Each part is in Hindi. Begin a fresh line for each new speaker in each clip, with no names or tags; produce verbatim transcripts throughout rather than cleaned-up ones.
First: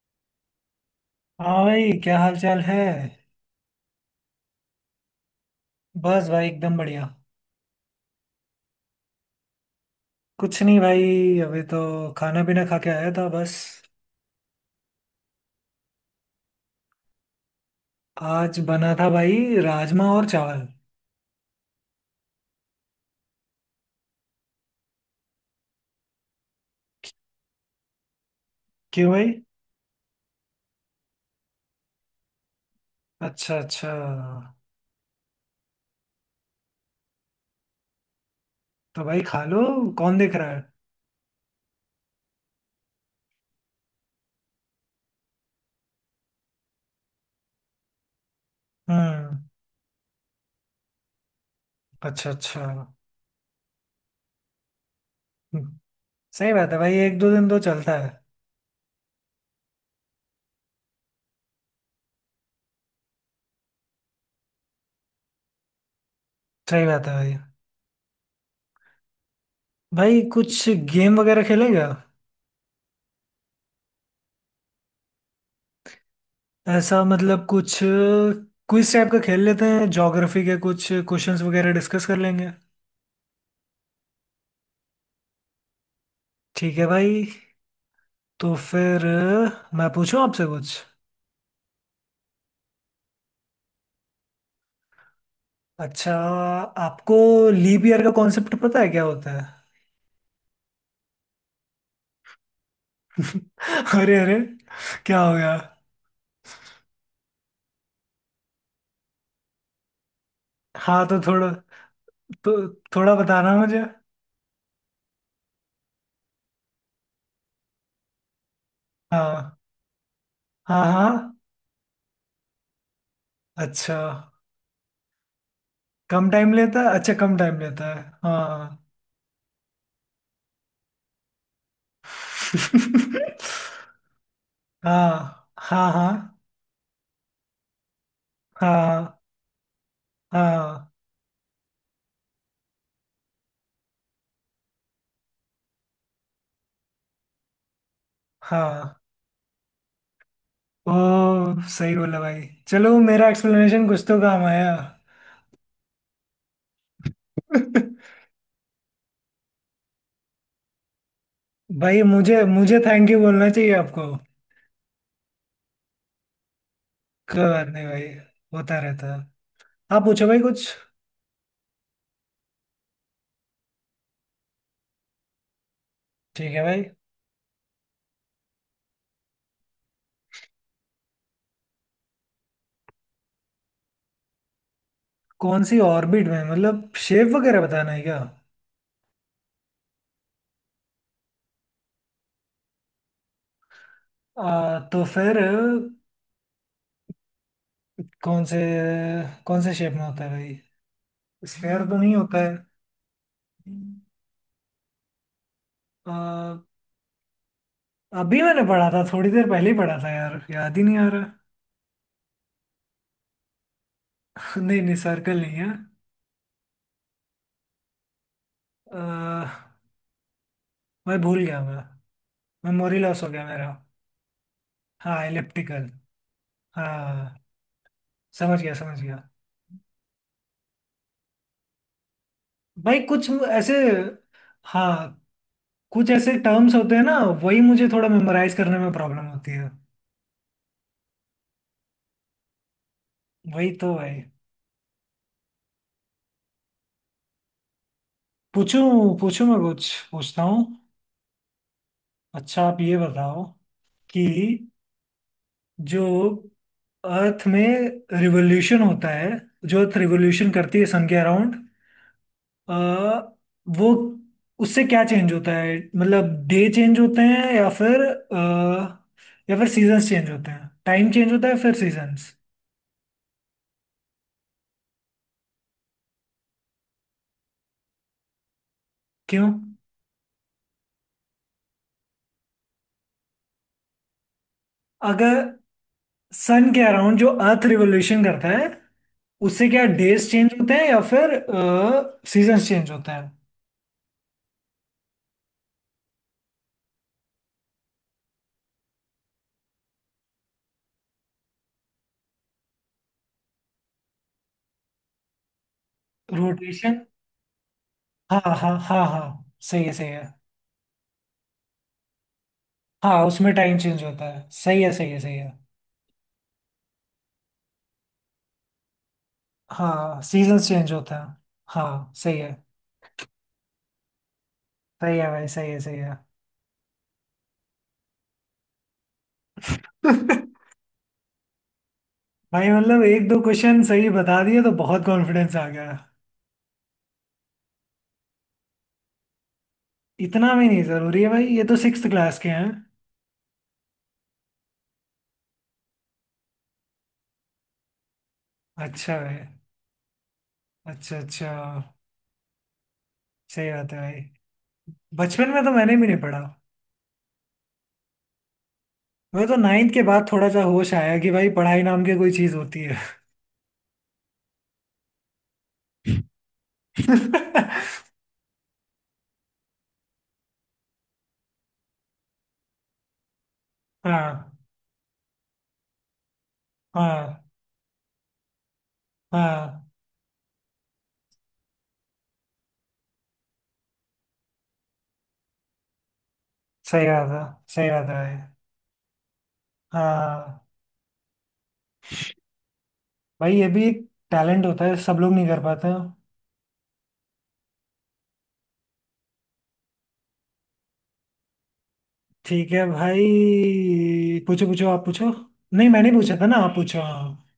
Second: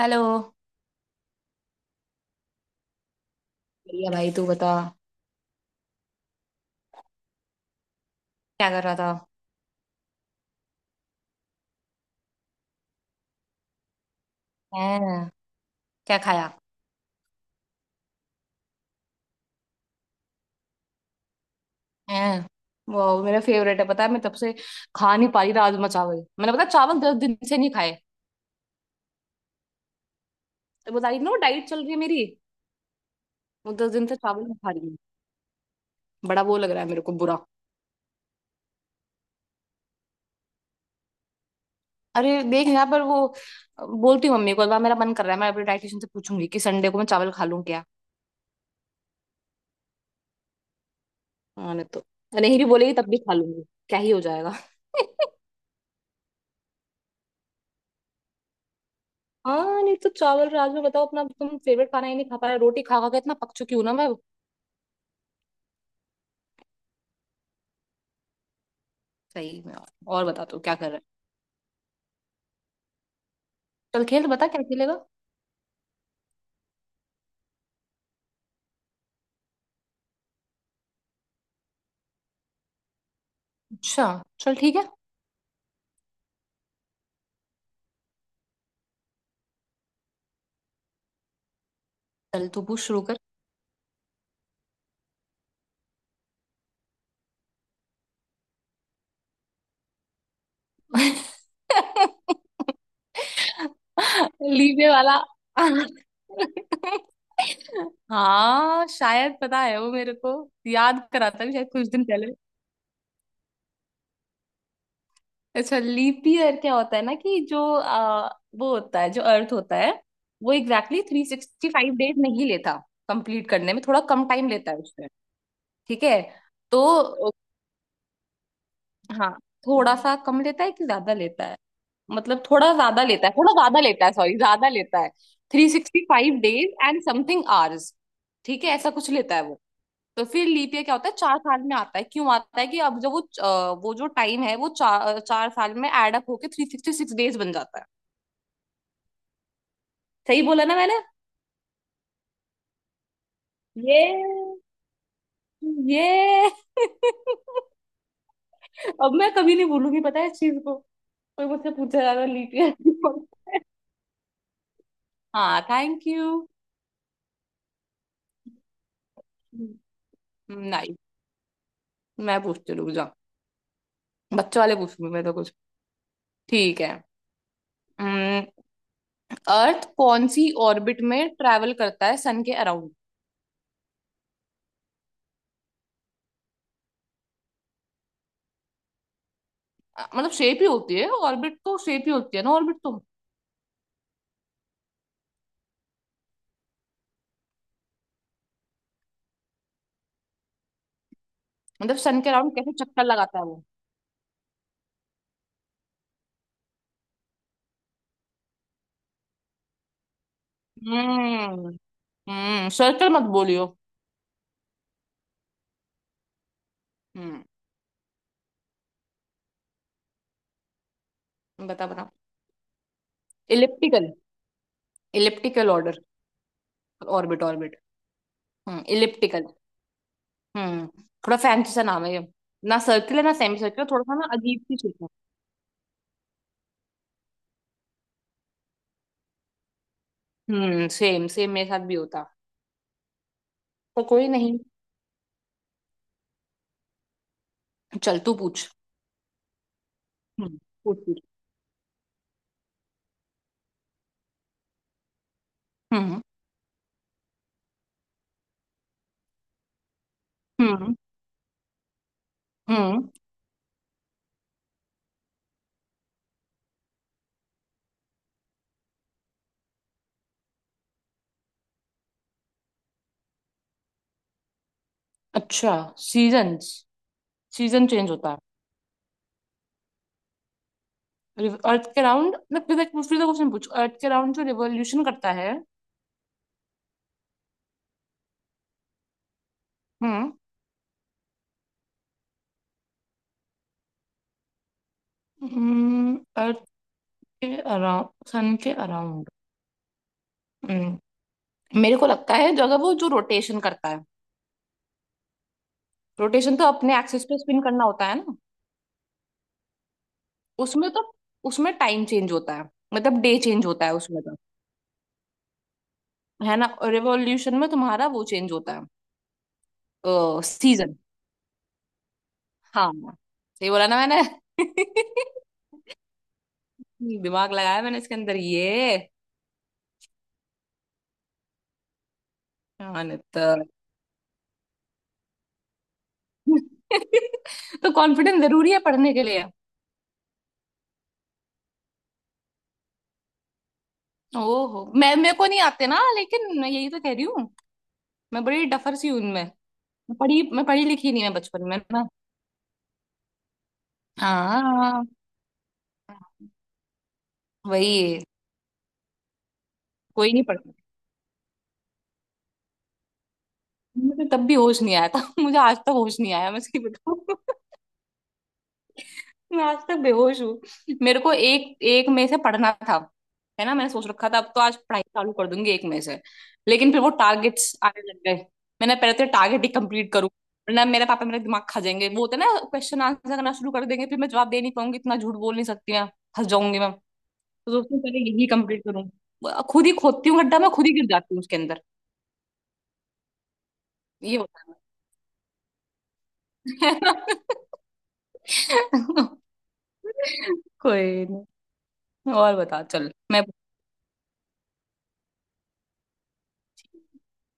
हेलो।
हाँ भाई, क्या हाल चाल है।
बढ़िया भाई, तू बता
बस भाई, एकदम बढ़िया।
क्या कर रहा था?
कुछ नहीं भाई, अभी तो खाना पीना खा के आया था बस।
हैं? क्या खाया?
आज बना था भाई, राजमा और चावल।
हैं, वो मेरा फेवरेट है। पता है मैं तब से खा नहीं पा रही राजमा चावल, मैंने, पता है, चावल दस दिन से नहीं खाए।
क्यों भाई।
तो बता रही थी ना वो डाइट चल रही है मेरी।
अच्छा
वो
अच्छा।
दस दिन से चावल नहीं खा रही हूँ। बड़ा वो लग रहा है मेरे को बुरा।
तो भाई खा लो, कौन देख रहा है।
अरे देख यहाँ पर वो, बोलती हूँ मम्मी को एक बार, मेरा मन कर रहा है मैं अपने डाइटिशियन से पूछूंगी कि संडे को मैं चावल खा लूँ क्या।
हम्म।
मैंने तो,
अच्छा
नहीं
अच्छा।
भी बोलेगी तब भी खा लूंगी। क्या ही हो जाएगा।
हम्म। सही बात है भाई, एक दो दिन तो चलता है।
हाँ नहीं तो चावल, रात में बताओ, अपना तुम फेवरेट खाना ही नहीं खा पा रहे, रोटी खा खा के इतना पक चुकी हूँ ना मैं।
सही बात है भाई।
सही में। और
भाई
और बता तू
कुछ
क्या कर रहा है।
गेम वगैरह खेलेगा।
चल खेल बता क्या खेलेगा।
ऐसा, मतलब कुछ क्विज टाइप का खेल लेते हैं, ज्योग्राफी के कुछ क्वेश्चंस वगैरह डिस्कस कर लेंगे।
अच्छा, चल ठीक है।
ठीक है भाई। तो फिर अ, मैं पूछूं आपसे कुछ।
चल तू पूछ शुरू कर।
अच्छा। आपको लीप ईयर का कॉन्सेप्ट पता है, क्या होता है। अरे अरे,
लीजे वाला।
क्या हो गया।
हाँ शायद पता है वो मेरे को,
हाँ
याद
तो
करा
थोड़ा,
था शायद कुछ दिन पहले।
तो थोड़ा बताना मुझे।
अच्छा, लीप ईयर क्या होता है ना कि जो आ, वो होता है जो अर्थ
हाँ
होता है, वो
हाँ
एग्जैक्टली
हाँ।
थ्री सिक्सटी फाइव डेज नहीं लेता कंप्लीट करने में,
अच्छा,
थोड़ा कम टाइम लेता है उसमें। ठीक है।
कम टाइम लेता है। अच्छा,
तो
कम टाइम लेता है हाँ।
हाँ, थोड़ा सा कम लेता है कि ज्यादा लेता है, मतलब थोड़ा ज्यादा लेता है, थोड़ा ज्यादा लेता है, सॉरी ज्यादा लेता है।
हाँ
थ्री
हाँ
सिक्सटी फाइव
हाँ
डेज एंड समथिंग आवर्स। ठीक है ऐसा कुछ
हाँ
लेता है वो। तो फिर लीप ईयर क्या होता है, चार साल में आता है, क्यों आता है कि अब जब वो अ, वो जो टाइम है वो चार चार साल में एड अप होके थ्री सिक्सटी सिक्स डेज बन जाता है।
हाँ हाँ।
सही बोला ना
ओ,
मैंने?
सही बोला भाई, चलो मेरा एक्सप्लेनेशन
ये
कुछ तो काम आया।
ये अब मैं कभी नहीं भूलूंगी पता है इस चीज को। कोई मुझसे
भाई
पूछा जा रहा
मुझे
लीप ईयर।
मुझे थैंक यू बोलना चाहिए आपको।
हाँ थैंक यू।
कोई बात नहीं भाई, होता रहता है। आप पूछो भाई कुछ।
नाइस। मैं पूछती हूँ, रुक जाओ। बच्चों वाले पूछूंगी मैं तो कुछ।
ठीक है
ठीक
भाई।
है। अर्थ कौन सी ऑर्बिट में ट्रैवल करता है सन के अराउंड?
कौन सी ऑर्बिट में, मतलब शेप वगैरह बताना है क्या।
मतलब शेप ही होती है ऑर्बिट तो, शेप ही होती है ना ऑर्बिट तो।
आ, तो फिर, कौन से कौन से शेप में होता है भाई। स्फेयर तो
मतलब
नहीं
सन के
होता है।
अराउंड कैसे चक्कर लगाता है वो।
आ, अभी मैंने पढ़ा था, थोड़ी देर पहले ही पढ़ा था यार, याद ही नहीं आ रहा।
हम्म। हम्म, सर्कल मत बोलियो।
नहीं नहीं, सर्कल नहीं है।
हम्म।
आ, मैं भूल गया। मैं
बता बता।
मेमोरी लॉस हो गया मेरा।
इलिप्टिकल।
हाँ,
इलिप्टिकल
इलिप्टिकल।
ऑर्डर। ऑर्बिट
हाँ।
ऑर्बिट।
समझ गया
हम्म,
समझ गया।
इलिप्टिकल। हम्म। थोड़ा फैंसी सा नाम है ये। ना
भाई
सर्कल है
कुछ
ना सेमी
ऐसे,
सर्कल, थोड़ा सा ना अजीब सी shape।
हाँ, कुछ ऐसे टर्म्स होते हैं ना, वही मुझे थोड़ा मेमोराइज करने में प्रॉब्लम होती है।
हम्म, सेम सेम मेरे साथ भी होता।
वही तो
पर
भाई।
कोई नहीं, चल तू पूछ।
पूछूं पूछूं, मैं कुछ पूछता
हम्म।
हूँ।
पूछ पूछ।
अच्छा आप ये बताओ कि जो
हम्म।
अर्थ में रिवोल्यूशन होता है, जो अर्थ रिवोल्यूशन करती है
हम्म।
सन के अराउंड,
हम्म।
वो, उससे क्या चेंज होता है, मतलब डे चेंज होते हैं या फिर अ, या फिर सीजन्स चेंज होते हैं, टाइम चेंज होता है फिर सीजन्स।
अच्छा, सीजन्स। सीजन चेंज होता
क्यों।
है अर्थ के राउंड, मैं फिर एक फिर क्वेश्चन पूछ, अर्थ के राउंड जो रिवोल्यूशन करता
अगर
है।
सन के अराउंड जो अर्थ रिवोल्यूशन करता है, उससे क्या डेज
हम्म।
चेंज होते हैं या फिर सीजन चेंज होते हैं।
अर्थ के अराउंड, सन के अराउंड। हम्म। मेरे को लगता है जो, अगर वो जो रोटेशन करता है, रोटेशन तो अपने
रोटेशन,
एक्सिस पे स्पिन करना होता है ना।
हाँ हाँ हाँ हाँ, सही है सही है।
उसमें तो, उसमें टाइम चेंज होता है, मतलब
हाँ,
डे
उसमें
चेंज
टाइम
होता है
चेंज
उसमें
होता
तो।
है, सही है सही है सही है।
है ना। रिवॉल्यूशन में तुम्हारा वो चेंज होता
हाँ,
है,
सीजन चेंज
सीजन।
होता है। हाँ, सही है।
हाँ। सही बोला ना मैंने?
सही है भाई, सही है सही है।
दिमाग लगाया मैंने इसके अंदर ये।
भाई मतलब
हाँ नहीं
एक दो
तो।
क्वेश्चन सही बता दिए तो बहुत कॉन्फिडेंस आ गया।
तो कॉन्फिडेंस जरूरी है पढ़ने के लिए।
इतना भी नहीं जरूरी है भाई, ये तो सिक्स क्लास के हैं।
ओहो मैं, मेरे को नहीं आते ना लेकिन, मैं यही तो कह रही हूँ मैं बड़ी डफर सी हूँ
अच्छा भाई।
उनमें। मैं पढ़ी मैं पढ़ी लिखी
अच्छा
नहीं, मैं
अच्छा,
बचपन में ना।
सही बात है भाई।
हाँ
बचपन में तो मैंने भी नहीं पढ़ा।
वही।
मैं तो नाइन्थ के बाद
कोई नहीं
थोड़ा सा
पढ़ता।
होश आया कि भाई, पढ़ाई नाम की कोई चीज होती है।
मुझे तब भी होश नहीं आया था। मुझे आज तक होश नहीं आया, मैं सही बताऊँ। मैं आज तक बेहोश हूँ। मेरे को एक एक मई से पढ़ना था, है ना, मैंने सोच रखा था अब
हाँ
तो आज पढ़ाई चालू कर दूंगी एक मई से, लेकिन फिर वो
हाँ
टारगेट्स आने लग गए। मैंने पहले तो टारगेट ही
हाँ।
कंप्लीट करूँ, वरना मेरे पापा मेरा दिमाग खा जाएंगे, वो होता है ना, क्वेश्चन आंसर करना शुरू कर देंगे, फिर मैं जवाब दे नहीं पाऊंगी, इतना झूठ बोल नहीं सकती मैं, फंस जाऊंगी मैं।
सही बात है।
तो
सही
सोचती हूँ
बात है
पहले
भाई।
यही कंप्लीट करूँ। खुद ही खोदती हूँ गड्ढा
हाँ
मैं, खुद ही गिर जाती हूँ उसके अंदर।
भाई, ये भी एक
ये होता
टैलेंट
है।
होता है, सब लोग नहीं कर पाते।
कोई नहीं। और
ठीक
बता।
है
चल मैं,
भाई, पूछो पूछो, आप पूछो। नहीं मैंने पूछा था ना, आप पूछो हाँ।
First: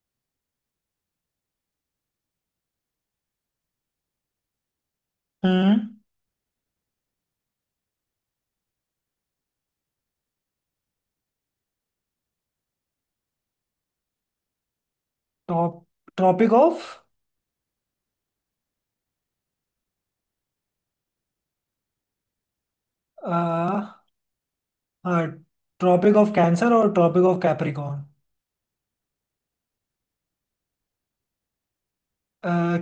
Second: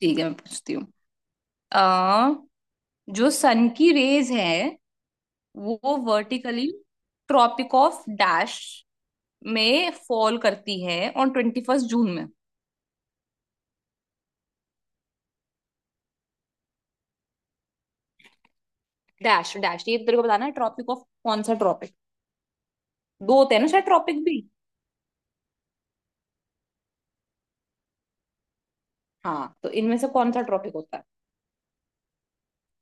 ठीक है मैं पूछती हूँ। आ जो सन की रेज है, वो
हम्म।
वर्टिकली ट्रॉपिक ऑफ डैश में फॉल करती है ऑन ट्वेंटी फर्स्ट जून में।
Top, tropic of.
Dash dash ये तेरे को बताना है ट्रॉपिक ऑफ कौन सा ट्रॉपिक, दो होते हैं ना
हाँ,
शायद ट्रॉपिक भी।
ट्रॉपिक ऑफ कैंसर और ट्रॉपिक ऑफ कैप्रिकॉर्न।
हाँ तो इनमें से कौन सा ट्रॉपिक होता है?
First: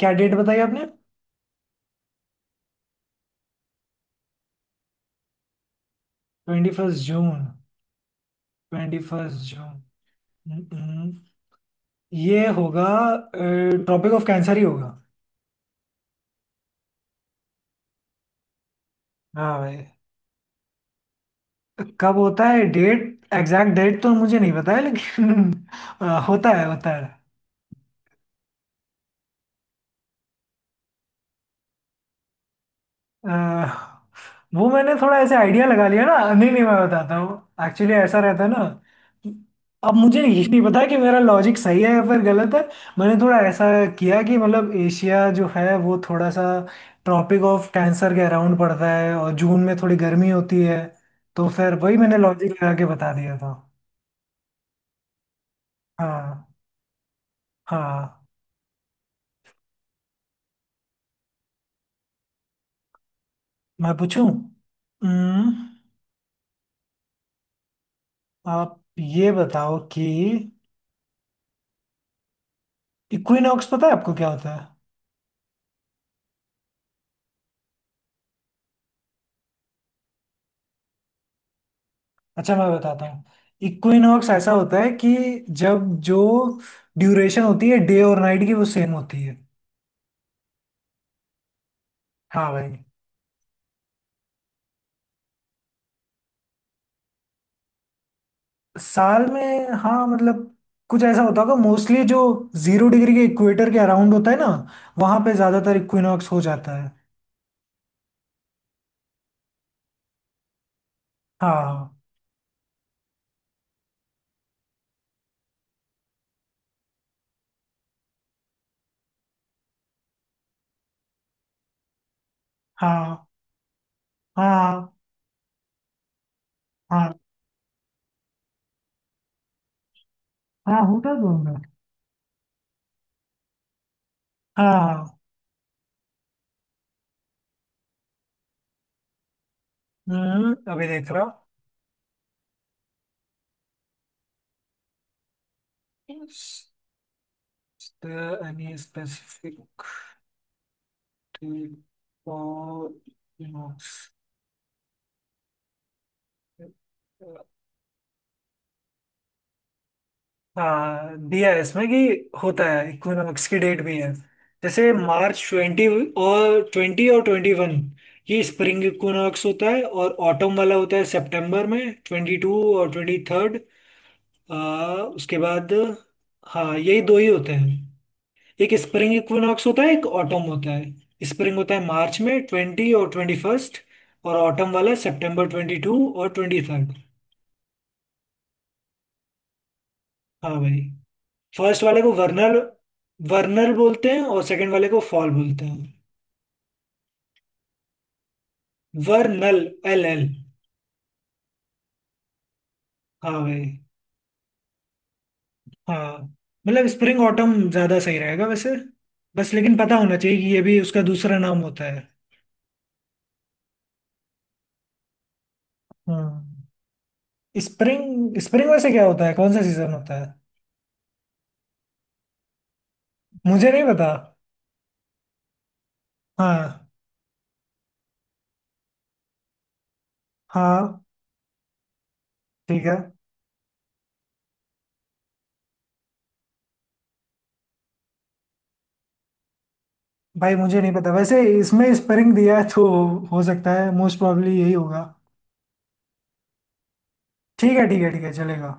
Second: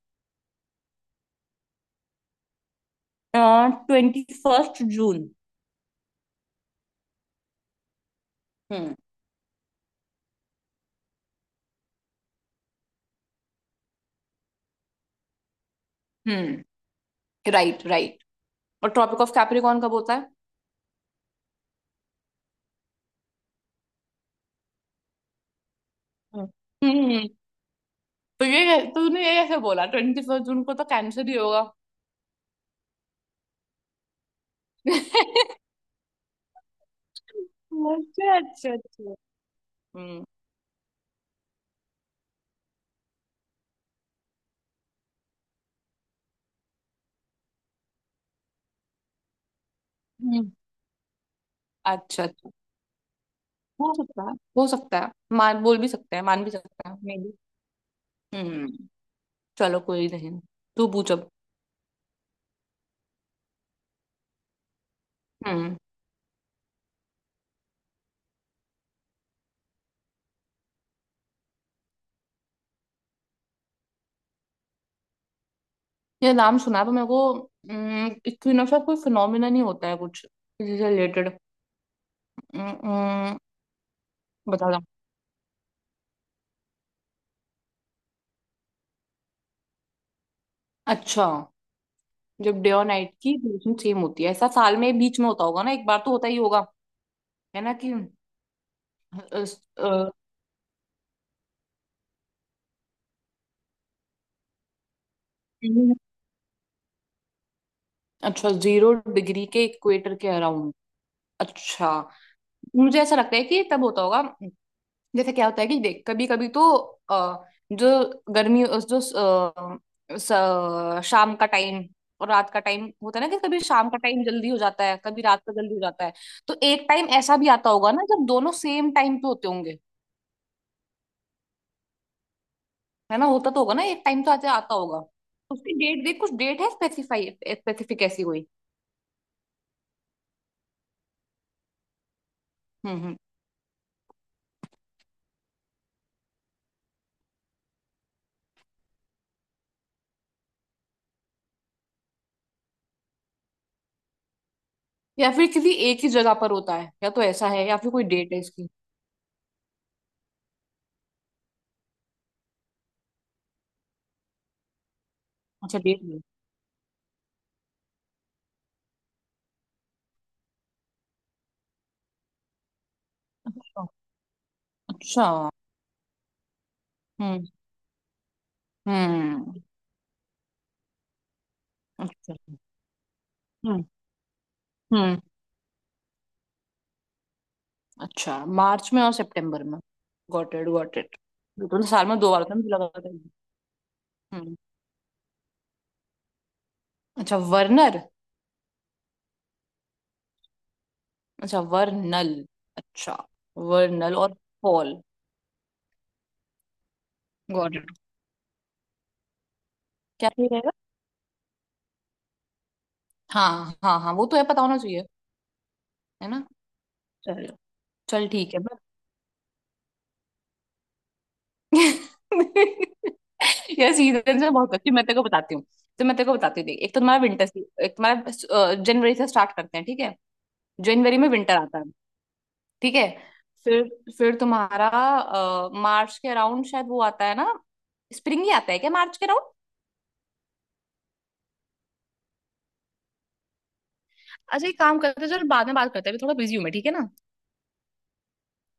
क्या डेट बताई आपने।
Twenty first June.
Twenty first June.
हम्म।
Twenty first June. हम्म, हम्म। ये होगा, ट्रॉपिक ऑफ कैंसर ही होगा।
हम्म, राइट राइट। और ट्रॉपिक ऑफ
हाँ
कैप्रिकॉर्न
भाई,
कब होता है?
कब होता है डेट। एग्जैक्ट डेट तो मुझे नहीं पता है लेकिन अ,
हम्म।
होता है होता है।
हम्म, तो ये तूने ये कैसे बोला ट्वेंटी फर्स्ट जून को तो कैंसर ही होगा?
अह, वो मैंने थोड़ा ऐसे आइडिया लगा लिया ना, नहीं नहीं, मैं बताता हूँ, एक्चुअली ऐसा
अच्छा
रहता है ना
अच्छा अच्छा।
कि, अब मुझे
हम्म।
ये नहीं पता कि मेरा लॉजिक सही है या फिर गलत है। मैंने थोड़ा ऐसा किया कि, मतलब एशिया जो है वो थोड़ा सा ट्रॉपिक ऑफ कैंसर के अराउंड पड़ता है, और जून में थोड़ी गर्मी
हम्म।
होती है, तो फिर वही मैंने
अच्छा अच्छा।
लॉजिक लगा के बता दिया था।
हो सकता है हो सकता है। मान बोल भी सकते हैं, मान
हाँ
भी सकते हैं, मे बी।
हाँ।
हम्म। चलो कोई नहीं, तू पूछ अब।
मैं पूछूं। हम्म।
हम्म।
आप ये बताओ कि इक्विनॉक्स पता है आपको क्या होता है।
ये नाम सुना है पर मेरे को, इक्विनोक्स का कोई फिनोमिना नहीं होता है कुछ इससे रिलेटेड?
अच्छा मैं बताता हूँ। इक्विनॉक्स ऐसा
बता
होता
दो।
है कि जब जो ड्यूरेशन होती है डे और नाइट की, वो सेम होती है।
अच्छा,
हाँ
जब डे
भाई।
और नाइट की ड्यूरेशन सेम होती है, ऐसा साल में बीच में होता होगा ना, एक बार तो होता ही होगा, है ना कि
साल
अ,
में, हाँ,
अ,
मतलब कुछ ऐसा होता होगा। मोस्टली जो जीरो डिग्री के इक्वेटर के अराउंड होता है ना, वहां पे ज्यादातर इक्विनॉक्स हो जाता है।
अच्छा जीरो डिग्री के इक्वेटर के अराउंड। अच्छा।
हाँ।
मुझे ऐसा लगता है कि तब होता होगा, जैसे क्या होता है कि देख, कभी कभी तो अ, जो गर्मी जो अ, स- शाम का टाइम और रात का टाइम होता है
हाँ
ना, कि कभी शाम का टाइम जल्दी हो जाता
हाँ
है, कभी रात का जल्दी हो जाता है, तो एक टाइम
हाँ,
ऐसा भी आता होगा ना जब दोनों सेम टाइम पे होते होंगे।
हाँ होता तो होगा।
है ना, होता तो होगा ना, एक टाइम तो आते
हाँ
आता होगा।
हाँ।
उसकी डेट देख, कुछ डेट है स्पेसिफाई स्पेसिफिक ऐसी कोई।
हम्म, अभी देख रहा हूँ।
हम्म। हम्म,
एनी स्पेसिफिक।
या फिर किसी एक ही जगह पर होता है, या तो
तो
ऐसा है या फिर कोई डेट है इसकी।
हाँ, दिया है इसमें कि होता है, इक्विनॉक्स की डेट भी है, जैसे मार्च
अच्छा
ट्वेंटी
डेट है।
और ट्वेंटी और ट्वेंटी वन। ये स्प्रिंग इक्विनॉक्स होता है, और ऑटम वाला होता है सितंबर में, ट्वेंटी टू और ट्वेंटी थर्ड।
अच्छा।
आ,
अच्छा।
उसके बाद, हाँ यही दो ही
हम्म।
होते हैं। एक स्प्रिंग
हम्म।
इक्विनॉक्स होता है, एक ऑटम होता है। स्प्रिंग होता है मार्च
अच्छा।
में ट्वेंटी और ट्वेंटी फर्स्ट,
हम्म।
और ऑटम वाला
हम्म।
सितंबर ट्वेंटी टू और ट्वेंटी थर्ड।
अच्छा, मार्च में और सितंबर में।
हाँ
गॉट इट
भाई।
Got it. तो तो
फर्स्ट वाले
साल
को
में दो बार होता
वर्नल,
है, मुझे लगा था।
वर्नल बोलते हैं, और
हम्म।
सेकंड वाले को फॉल बोलते हैं।
अच्छा वर्नर।
वर्नल, L L.
अच्छा वर्नल। अच्छा
हाँ भाई।
वर्नल और फॉल।
हाँ मतलब स्प्रिंग ऑटम
गॉट इट।
ज्यादा सही रहेगा वैसे। बस लेकिन पता होना
क्या
चाहिए
सही
कि ये
रहेगा?
भी उसका दूसरा नाम होता है।
हाँ हाँ हाँ, वो तो है, पता होना चाहिए।
हाँ।
है ना, चलो। चल
स्प्रिंग,
ठीक है,
स्प्रिंग
बस।
वैसे क्या होता है, कौन सा सीजन होता है। मुझे नहीं
यार
पता।
सीजन से बहुत अच्छी मैं तेरे को बताती हूँ, तो मैं तेरे को बताती हूँ देख,
हाँ
एक तो तुम्हारा विंटर, एक तुम्हारा, जनवरी से स्टार्ट करते हैं ठीक है।
हाँ।
जनवरी में विंटर आता है।
ठीक
ठीक
है
है। फिर फिर तुम्हारा अ, मार्च के अराउंड शायद वो आता है ना, स्प्रिंग ही आता है क्या मार्च के अराउंड।
भाई, मुझे नहीं पता वैसे, इसमें स्प्रिंग दिया है तो हो सकता है मोस्ट प्रॉब्ली
अच्छा
यही
एक काम
होगा।
करते हैं, चल बाद में बात करते हैं, अभी थोड़ा बिजी हूँ मैं, ठीक है ना।
ठीक है ठीक है ठीक है चलेगा।